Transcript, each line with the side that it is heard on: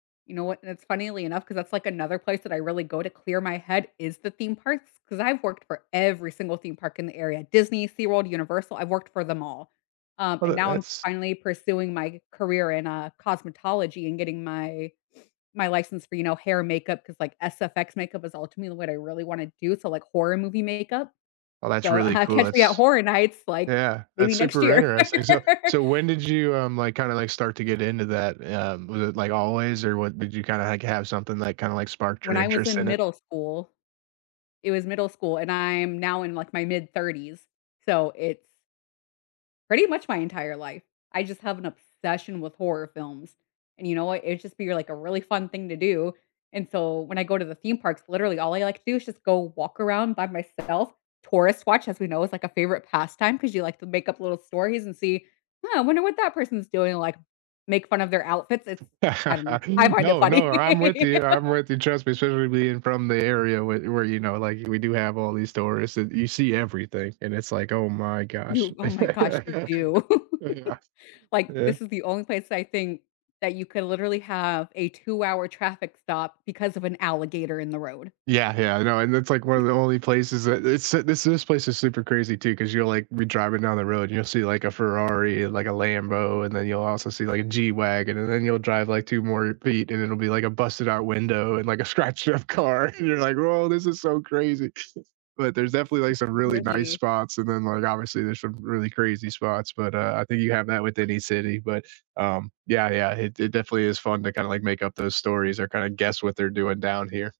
left: You know what, that's funnily enough, 'cause that's like another place that I really go to clear my head is the theme parks, 'cause I've worked for every single theme park in the area, Disney, SeaWorld, Universal, I've worked for them all. Um,
right: Oh,
left: and
right: that
left: now I'm
right: that's
left: finally pursuing my career in, uh, cosmetology and getting my my license for, you know, hair and makeup 'cause, like, SFX makeup is ultimately what I really wanna do, so, like horror movie makeup.
right: Well, that's
left: So,
right: really cool.
left: catch me at
right: That's
left: Horror Nights, like,
right: yeah,
left: maybe
right: that's
left: next
right: super
left: year.
right: interesting. So so, when did you, um, like, kinda, like, start to get into that? Um, was it like always or what? Did you kind of hack have something, like, kinda, like, sparked your
left: When I was
right: interest
left: in
right: in it?
left: middle school it was middle school, and I'm now in, like, my mid 30s, so, it's pretty much my entire life. I just have an obsession with horror films, and you know what, it just be, like, a really fun thing to do, and so when I go to the theme parks, literally, all I like to do is just go walk around by myself, tourist watch, as we know, is like a favorite pastime 'cause you like to make up little stories and see, "Huh, I wonder what that person's doing?" Like, make fun of their outfits, it's I don't know I find it
right: No, no,
left: funny.
right: I'm with you, I'm with you. Trust me, especially being from the area whe where, you know, like, we do have all these stories and you see everything and it's like, "Oh my gosh."
left: You oh, my gosh, you do.
right: Yeah.
left: Like,
right: Yeah.
left: this is the only place I think that you could literally have a 2 hour traffic stop because of an alligator in the road.
right: Yeah, yeah, I know, and that's, like, 1 of the only places that it's this this place is super crazy, too, 'cause you're like, be driving down the road and you'll see like a Ferrari, and like a Lambo, and then you'll also see like a G-Wagen and then you'll drive like 2 more feet and it'll be like a busted out window and like a scratched up car, you're like, "Woah, this is so crazy." But there's definitely, like,
left: It's
right: some
left: it's
right: really nice
left: really
right: spots and, then, like, obviously there's some really crazy spots, but, uh, I think you have that with any city, but, um yeah, yeah, it it definitely is fun to kinda, like, make up those stories or kinda guess what they're doing down here.